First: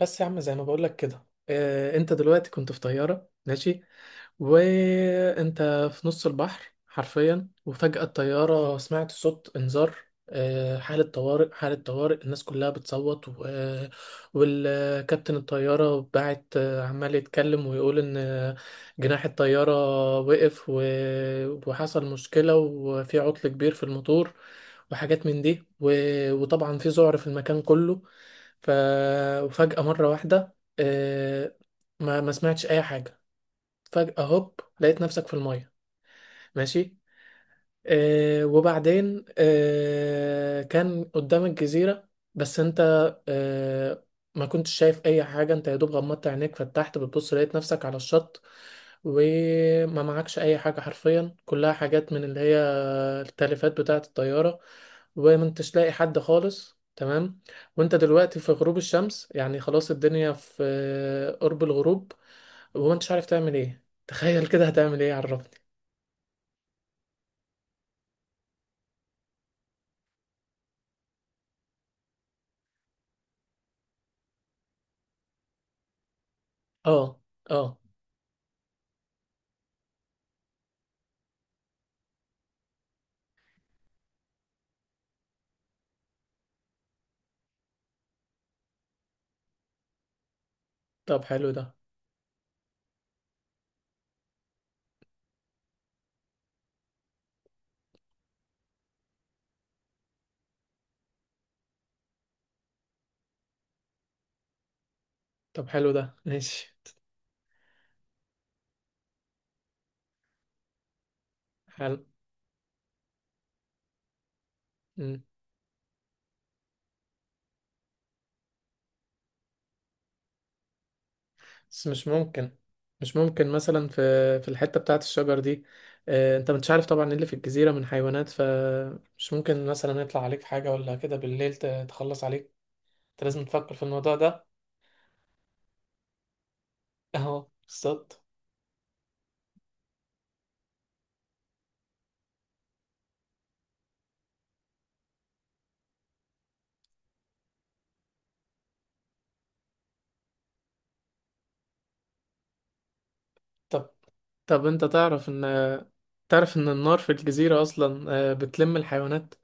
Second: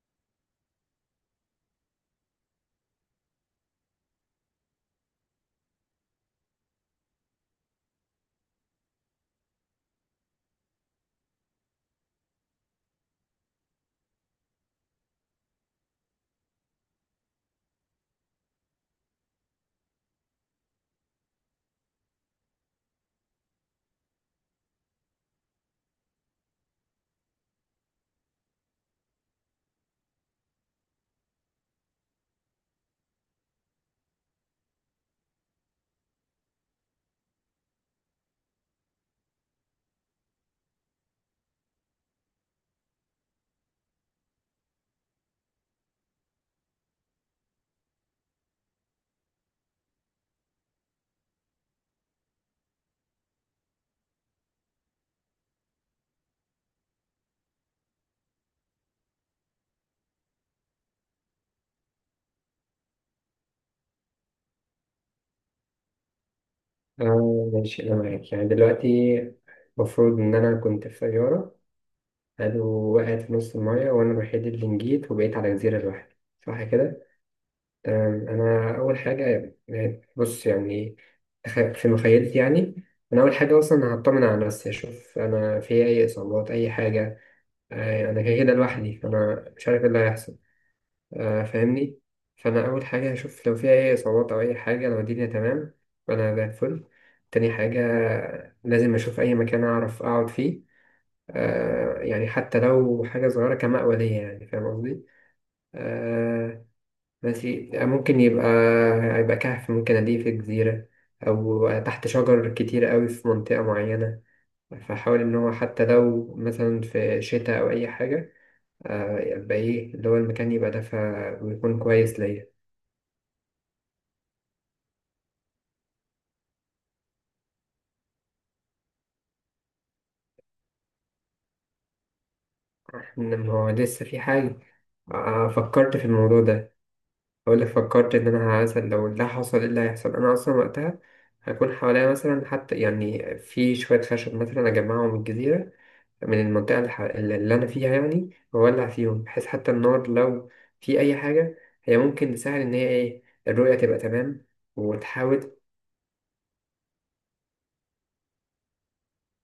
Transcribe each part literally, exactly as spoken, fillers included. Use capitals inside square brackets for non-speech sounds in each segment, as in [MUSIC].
بس يا عم زي ما بقولك كده، آه، انت دلوقتي كنت في طيارة ماشي، وانت في نص البحر حرفيا. وفجأة الطيارة سمعت صوت انذار، آه، حالة طوارئ حالة طوارئ، الناس كلها بتصوت و... والكابتن الطيارة بعت، آه، عمال يتكلم ويقول ان آه، جناح الطيارة وقف و... وحصل مشكلة، وفي عطل كبير في الموتور وحاجات من دي، و... وطبعا في ذعر في المكان كله. ف... وفجأة مرة واحدة، آه، ما ما سمعتش أي حاجة. فجأة هوب لقيت نفسك في المية، ماشي. آه، وبعدين آه، كان قدامك جزيرة، بس أنت آه، ما كنتش شايف أي حاجة. أنت يا دوب غمضت عينيك، فتحت بتبص لقيت نفسك على الشط، وما معكش أي حاجة حرفيا، كلها حاجات من اللي هي التلفات بتاعة الطيارة، وما انتش تلاقي حد خالص، تمام. وانت دلوقتي في غروب الشمس، يعني خلاص الدنيا في آه، قرب الغروب، وما انتش عارف تعمل ايه. [LAUGHS] تخيل كده هتعمل ايه، عرفني. اه ماشي أنا معاك يعني دلوقتي المفروض إن أنا كنت في طيارة. حلو. وقعت في نص المية وأنا الوحيد اللي نجيت وبقيت على جزيرة لوحدي. صح كده؟ اه، اه. تمام أنا أول حاجة يعني بص يعني تخ- في مخيلتي يعني أنا أول حاجة أصلا هطمن على نفسي أشوف أنا في أي إصابات أي حاجة. آه، أنا كده كده لوحدي أنا مش عارف إيه اللي هيحصل. طب آه، حلو ده. فاهمني. فانا اول حاجه هشوف لو فيها اي اصابات او اي حاجه لو الدنيا تمام فانا زي الفل. تاني حاجه لازم اشوف اي مكان اعرف اقعد فيه. آه يعني حتى لو حاجه صغيره كمأوى ليا يعني فاهم قصدي. طب حلو ده، آه ماشي. ماشي ممكن يبقى يبقى كهف ممكن ألاقيه في جزيره او حلو. تحت شجر كتير قوي في منطقه معينه. فحاول مم. ان هو حتى لو مثلا في شتاء او اي حاجه آه يبقى ايه اللي هو المكان يبقى دافئ ويكون بس مش كويس ممكن، ليا. مش ممكن مثلا في في الحتة بتاعة الشجر دي. آه، انت مش عارف طبعا ايه اللي في الجزيرة من حيوانات، فمش ممكن مثلا يطلع عليك حاجة ولا كده بالليل ت- تخلص عليك. انت لازم إنما هو تفكر في لسه الموضوع في ده. حاجة. آه، آه، فكرت في الموضوع ده. اهو أقول لك فكرت بالظبط. إن أنا مثلا لو ده حصل إيه اللي هيحصل أنا أصلا وقتها هكون حواليا مثلا حتى يعني في شوية خشب مثلا أجمعهم من الجزيرة من المنطقة الح- اللي أنا فيها يعني وأولع فيهم بحيث حتى النار لو في أي حاجة هي ممكن تساعد إن هي إيه الرؤية طب تبقى تمام طب انت تعرف ان، وتحاول. تعرف ان النار في الجزيرة اصلا آه، بتلم الحيوانات.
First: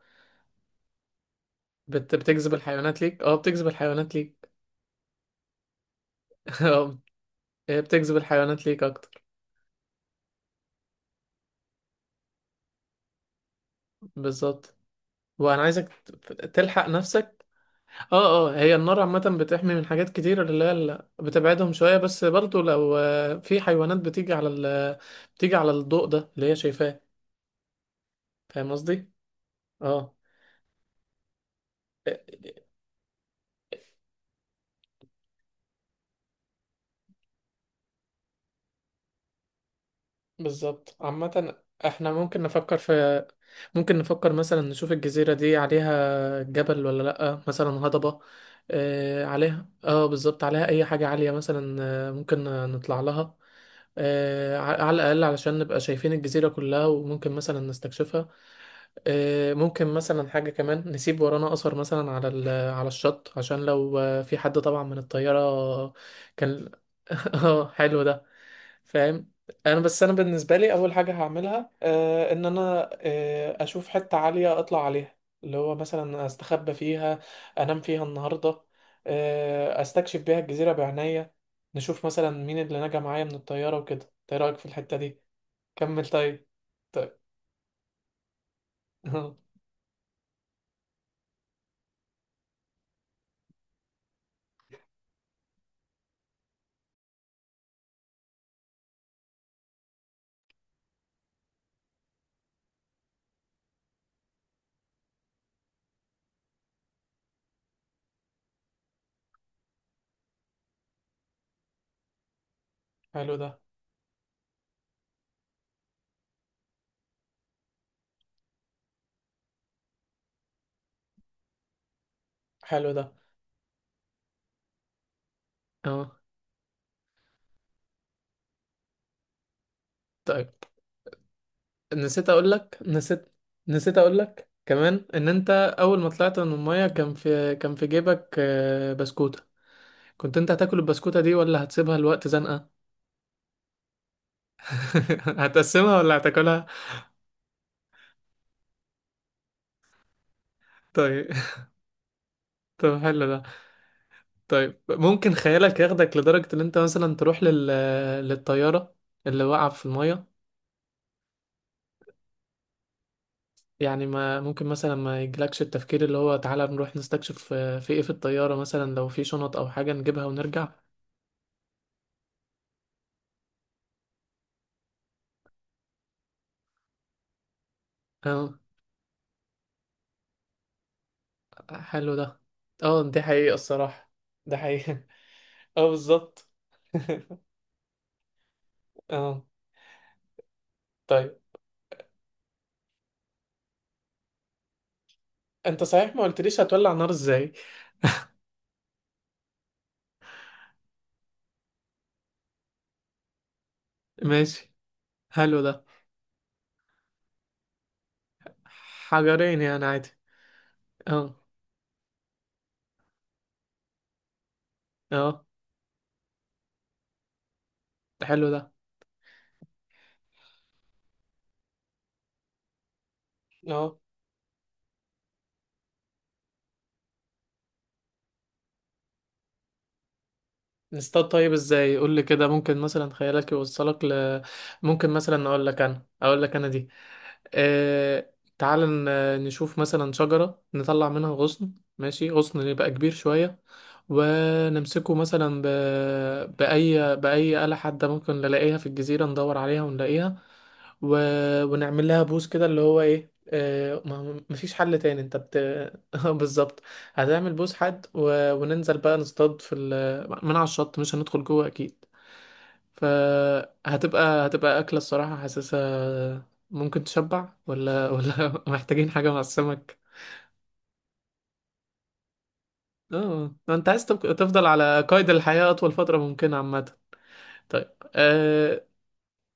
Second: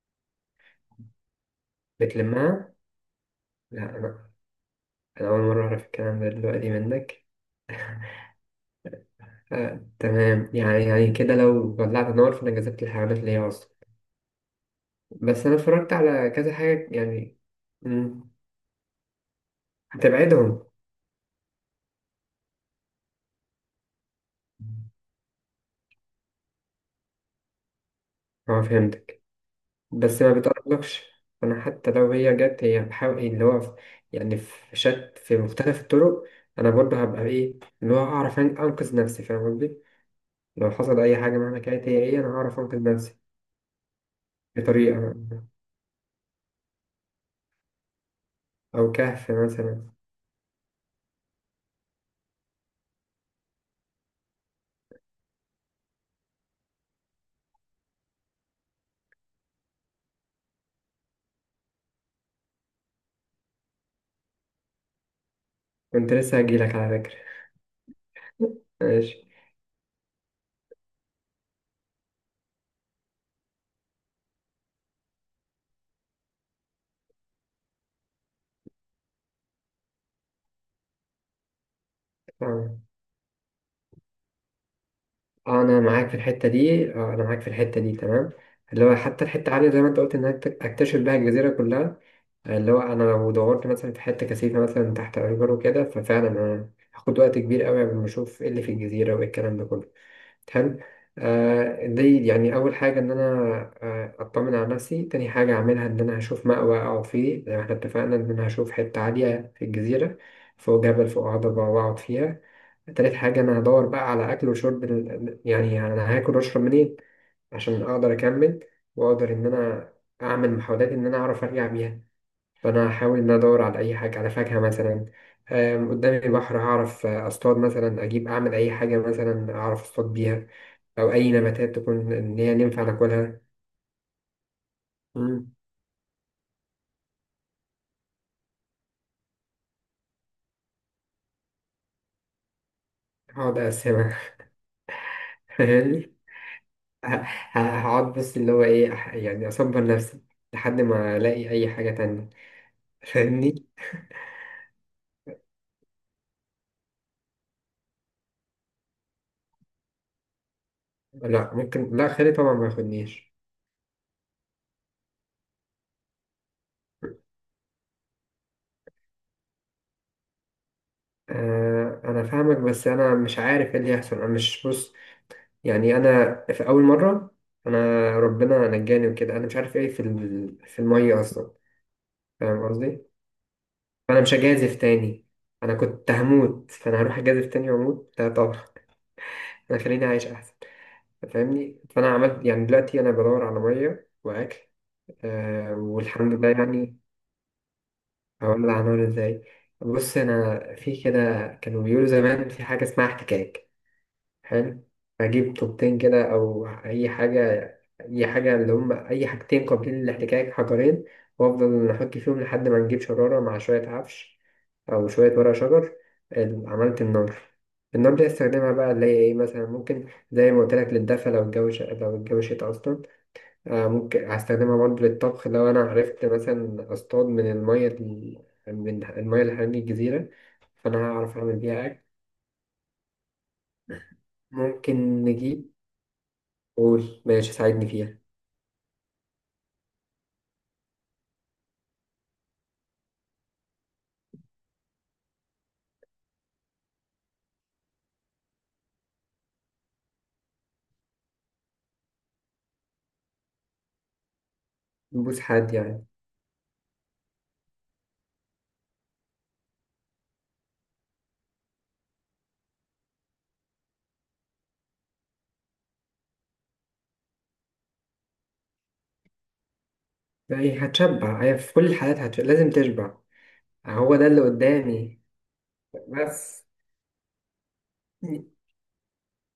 بت... بتجذب بتلمها. الحيوانات ليك، اه بتجذب لا الحيوانات أنا ليك. أنا أول مرة أعرف الكلام ده دلوقتي [LAUGHS] منك. اه، بتجذب الحيوانات ليك اكتر. آه، تمام يعني يعني كده لو ولعت نار فانا جذبت الحيوانات اللي هي اصلا. بالظبط. بس انا وانا عايزك اتفرجت على ت- كذا تلحق حاجه يعني. نفسك. مم، اه، اه. هي النار عامة بتحمي من حاجات كتير، هتبعدهم. اللي هي ال- بتبعدهم شوية، بس برضو لو آه، في حيوانات بتيجي على ال... بتيجي على الضوء ده اللي هي شايفاه. اه فاهم قصدي؟ فهمتك. اه بس ما بتقربلكش انا حتى لو هي جت هي بحاول اللي هو في- يعني في شت في مختلف الطرق. انا برضه هبقى ايه اللي هو اعرف أن- انقذ نفسي فاهم قصدي. لو بالظبط. حصل اي حاجه عامة مهما كانت هي احنا ايه انا ممكن هعرف نفكر انقذ نفسي في ممكن نفكر مثلا نشوف بطريقه. الجزيرة دي عليها جبل ولا لأ، مثلا هضبة. او آه كهف عليها، مثلا. اه بالظبط، عليها أي حاجة عالية مثلا. آه، ممكن نطلع لها، آه على على الأقل علشان نبقى شايفين الجزيرة كلها، وممكن مثلا نستكشفها. آه ممكن مثلا حاجة كمان، نسيب ورانا أثر مثلا على ال... على الشط عشان لو آه، في حد طبعا من الطيارة كنت لسه كان. هجيلك على فكره. [LAUGHS] اه حلو ده. [LAUGHS] ماشي فاهم. انا بس انا بالنسبه لي اول حاجه هعملها، آه ان انا آه اشوف حته عاليه اطلع عليها، اللي هو مثلا استخبى فيها، انام فيها النهارده، آه استكشف بيها الجزيره بعناية، نشوف مثلا مين تمام. اللي نجا معايا من الطياره وكده. إنت ايه رايك في الحته دي؟ آه، انا كمل معاك في طيب. الحته دي طيب. آه، انا معاك في الحته دي تمام. اللي هو حتى [LAUGHS] الحته عاليه زي ما انت قلت انك تك- اكتشف بيها الجزيره كلها. آه، اللي هو انا لو دورت مثلا في حته كثيفه مثلا تحت اشجار وكده ففعلا انا هاخد وقت كبير قوي قبل ما اشوف ايه اللي في الجزيره وايه الكلام ده كله. حلو. آه دي يعني أول حاجة إن أنا آه أطمن على نفسي. تاني حاجة أعملها إن أنا هشوف مأوى أقعد فيه زي ما إحنا اتفقنا إن أنا هشوف حتة عالية في الجزيرة فوق جبل فوق هضبة وأقعد فيها. تالت حلو حاجة ده. أنا هدور بقى على أكل وشرب ال- يعني أنا هاكل وأشرب منين عشان أقدر أكمل وأقدر إن أنا أعمل محاولات إن أنا أعرف أرجع بيها. فأنا حلو ده، هحاول إن أنا أدور على أي حاجة على فاكهة مثلا. آم، اه. قدامي بحر هعرف أصطاد مثلا أجيب أعمل أي حاجة مثلا أعرف أصطاد بيها طيب، أو أي نباتات تكون نسيت إن هي اقول لك ينفع نسيت ناكلها. نسيت اقول لك كمان ان انت، مم. اول ما طلعت من الميه كان في كان في جيبك آه، بسكوتة. كنت انت هتاكل البسكوتة دي ولا هتسيبها لوقت زنقة؟ هقعد أقسمها. [LAUGHS] [LAUGHS] هتقسمها ولا فاهمني. هتاكلها؟ ه- ه- هقعد بس اللي هو إيه أح- يعني أصبر نفسي لحد ما طيب. ألاقي أي حاجة تانية. طب [LAUGHS] حلو ده. فاهمني. طيب ممكن خيالك ياخدك لدرجة ان انت مثلا تروح لل... للطيارة اللي واقعة في المية؟ لا ممكن لا خيري طبعا ما ياخدنيش. يعني ما ممكن مثلا ما يجيلكش التفكير، اللي هو تعالى نروح نستكشف آه، في ايه في الطيارة مثلا، لو في شنط او حاجة نجيبها ونرجع. آه انا فاهمك بس انا مش عارف ايه اللي هيحصل انا مش بص يعني. انا في اول مره انا اه ربنا نجاني وكده انا مش عارف ايه في ال- في الميه اصلا. حلو ده. فاهم اه، قصدي. دي حقيقة الصراحة. فانا مش ده هجازف حقيقة. تاني. انا [LAUGHS] اه كنت بالظبط. هموت فانا هروح اجازف [LAUGHS] تاني واموت لا طبعا. اه. هيخليني عايش أحسن. طيب، فاهمني. فأنا عملت يعني دلوقتي أنا بدور على مية وأكل. آه انت صحيح ما والحمد لله قلتليش هتولع يعني. نار ازاي. هقول لك هنعمل إزاي. بص أنا في كده كانوا بيقولوا زمان في حاجة اسمها احتكاك. ماشي. حلو. أجيب حلو ده. طوبتين كده أو أي حاجة. أي حاجة اللي هم أي حجرين حاجتين يعني قابلين عادي، للاحتكاك. حجرين. اه. وأفضل أحك فيهم لحد ما نجيب شرارة مع شوية عفش أو شوية اه، ورق شجر. ال- عملت النار. النار ده دي حلو ده. استخدمها بقى اللي هي إيه مثلا ممكن زي ما قلت لك للدفا لو الجو ش... لو الجو شتا أصلا. آه اه. ممكن هستخدمها برضه للطبخ لو أنا عرفت مثلا أصطاد من المية ال- من المية اللي حوالين الجزيرة فأنا نصطاد، هعرف طيب أعمل بيها ازاي؟ أكل. قول لي كده. ممكن مثلا خيالك يوصلك ل، ممكن ممكن مثلا اقول نجيب. لك انا اقول لك انا دي. قول ماشي ساعدني فيها. اه، تعال ن- نشوف مثلا شجرة نطلع منها غصن، ماشي، غصن يبقى كبير شوية. ونمسكه مثلا ب... بأي بأي آلة حادة ممكن نلاقيها في الجزيرة، ندور عليها ونلاقيها و... ونعمل لها بوس كده، اللي هو ايه، آه، ما مفيش حل تاني، انت نبوس بت... حد يعني. [LAUGHS] بالظبط. هتعمل بوس حد و... وننزل بقى نصطاد في ال... من على الشط، مش هندخل جوه اكيد. فهتبقى هتبقى اكله، الصراحه حاسسها ممكن تشبع ولا ولا [LAUGHS] محتاجين حاجه مع السمك؟ يعني هتشبع هي في كل الحالات هتشبع. لازم تشبع. اه، انت عايز هو ده تبق- اللي تفضل على قدامي قيد الحياه اطول فتره ممكنه، بس. عامه. طيب، آه،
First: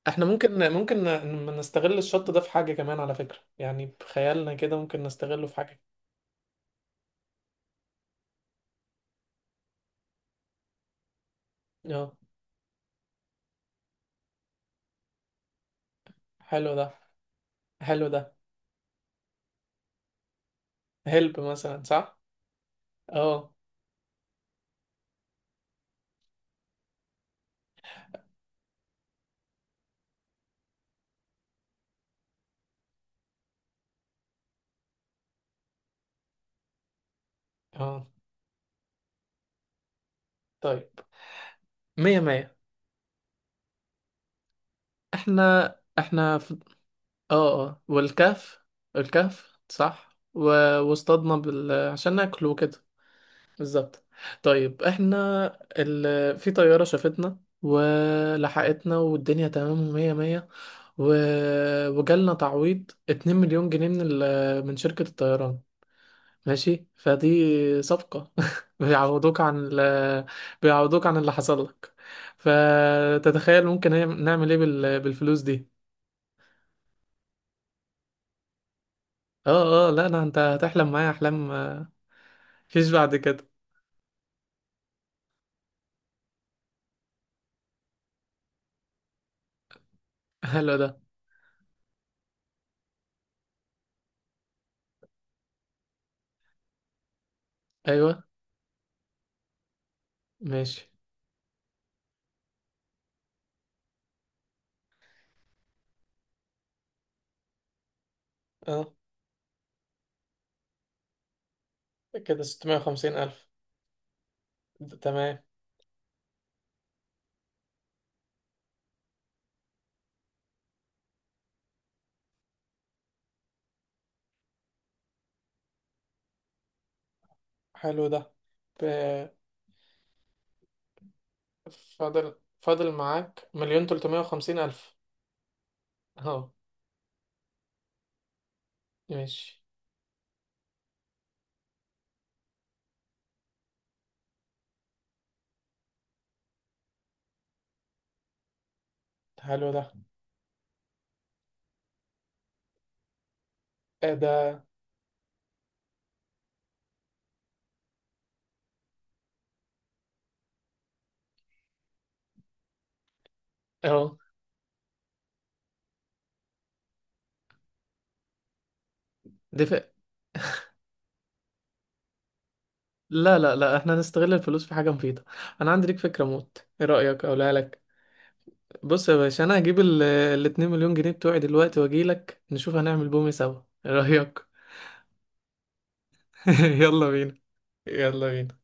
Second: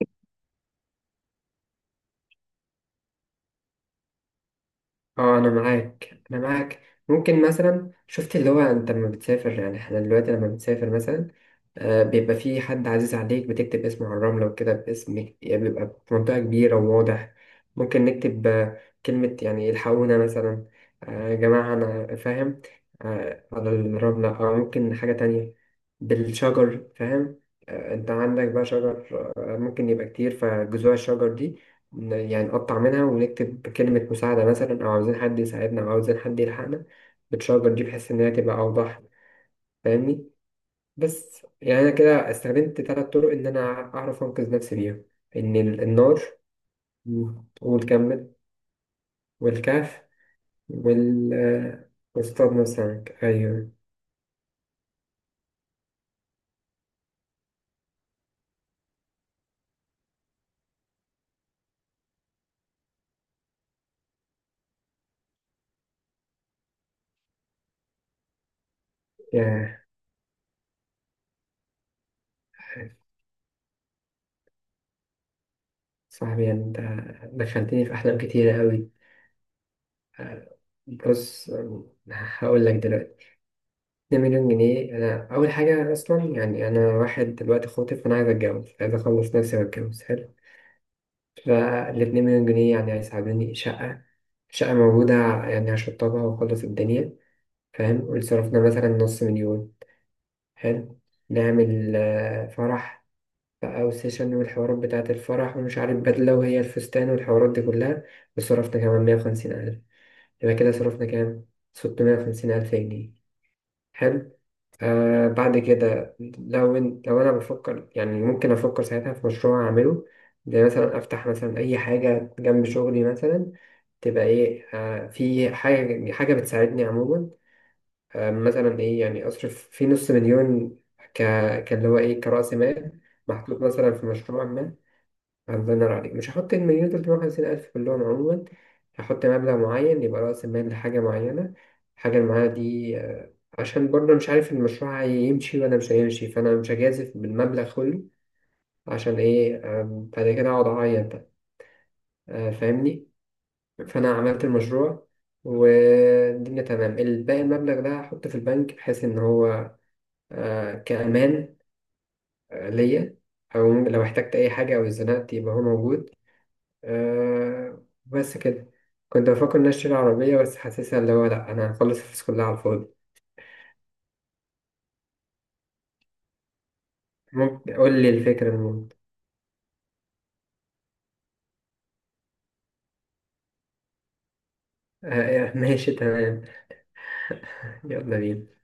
احنا ممكن ممكن ن- نستغل الشط ده في حاجه كمان على فكره، يعني بخيالنا كده ممكن اه نستغله انا في حاجه. معاك انا معاك ممكن مثلا شفت اللي هو انت لما بتسافر يعني احنا دلوقتي لما بتسافر مثلا آه اه بيبقى في حد عزيز عليك بتكتب اسمه على الرملة وكده باسمك يعني بيبقى بمنطقة حلو كبيرة ده. وواضح. ممكن حلو ده. نكتب آه، كلمة يعني الحقونا مثلا. آه يا هلب جماعة مثلا، انا صح. فاهم. آه اه، على الرملة او ممكن حاجة تانية. بالشجر فاهم. آه انت عندك بقى شجر. آه ممكن يبقى كتير فجذوع الشجر دي ن- يعني نقطع منها ونكتب كلمة مساعدة مثلا أو عاوزين حد يساعدنا أو عاوزين حد يلحقنا بالشجر دي اه، بحيث إن هي تبقى أوضح. فاهمني. طيب. بس يعني أنا مية كده مية. استخدمت تلات طرق إن أنا أعرف أنقذ نفسي بيها. إن احنا ال- النار. احنا مم. اه، اه، والكمل. والكهف. الكهف، والكهف. صح، و... وال واصطادنا بال... آه، عشان ناكل واصطاد وكده. السمك. أيوه. بالظبط. طيب، احنا ال... في طيارة شافتنا ولحقتنا والدنيا تمام ومية مية، و... وجالنا تعويض 2 مليون جنيه من ال... من شركة الطيران، ماشي. فدي صفقة، [LAUGHS] بيعوضوك عن يا ال... بيعوضوك عن اللي حصل لك. فتتخيل ممكن نعمل ايه بال... بالفلوس دي. صاحبي أنت دخلتني في أحلام كتيرة أوي. اه، اه لا، انا انت آه، هتحلم معايا بص احلام آه، هقول لك مفيش بعد دلوقتي. كده. اتنين مليون جنيه أنا أول حاجة أصلا يعني أنا واحد دلوقتي خاطب فأنا عايز أتجوز عايز أخلص نفسي وأتجوز. حلو. حلو ده. فالاتنين مليون جنيه يعني هيساعدوني شقة. شقة موجودة يعني هشطبها وأخلص الدنيا فاهم. ايوه، وصرفنا مثلا نص مليون. ماشي، حلو. نعمل آه، فرح بقى وسيشن والحوارات بتاعة الفرح ومش عارف بدلة وهي الفستان والحوارات دي كلها. وصرفنا اه. كمان مية وخمسين ألف. يبقى كده صرفنا كام؟ ستمية كده وخمسين ألف 650 جنيه ألف، حلو. ده آه تمام. بعد كده لو إن- لو انا بفكر يعني ممكن افكر ساعتها في مشروع اعمله زي مثلا افتح مثلا اي حاجه جنب شغلي مثلا تبقى ايه آه في حاجه حاجه بتساعدني عموما. حلو ده. آه ب... مثلا ايه يعني اصرف في نص مليون ك كان اللي هو ايه فاضل كرأس فاضل مال معاك محطوط مليون مثلا في تلتمية مشروع وخمسين ما. ألف. الله ينور عليك مش اهو. هحط المليون تلتمية وخمسين ألف كلهم عموما. هحط مبلغ ماشي. معين يبقى رأس المال لحاجة معينة. الحاجة المعينة دي آه، عشان برضه مش عارف المشروع هيمشي ولا مش هيمشي فأنا مش هجازف بالمبلغ كله. عشان إيه حلو ده. آه، بعد كده أقعد أعيط بقى. آه، فاهمني. ايه فأنا عملت ده. المشروع والدنيا تمام. الباقي المبلغ ده هحطه في البنك بحيث إن هو آه، كأمان آه، ليا أو لو اهو. احتجت أي حاجة أو اتزنقت يبقى هو موجود. آه بس كده. كنت بفكر إن أنا دفع. أشتري عربية بس حاسسها اللي هو لأ أنا هخلص الفلوس كلها على الفاضي. لا لا لا، احنا هنستغل الفلوس في حاجة مفيدة. انا عندي ليك فكرة موت، ايه رأيك اقولها ممكن لك؟ قول لي الفكرة المهم. بص يا باشا، انا هجيب ال ال 2 مليون جنيه بتوعي دلوقتي واجي لك، نشوف هنعمل بومي سوا. ايه رأيك؟ آه ماشي تمام. [LAUGHS] يلا بينا. [LAUGHS] يلا يلا بينا بينا.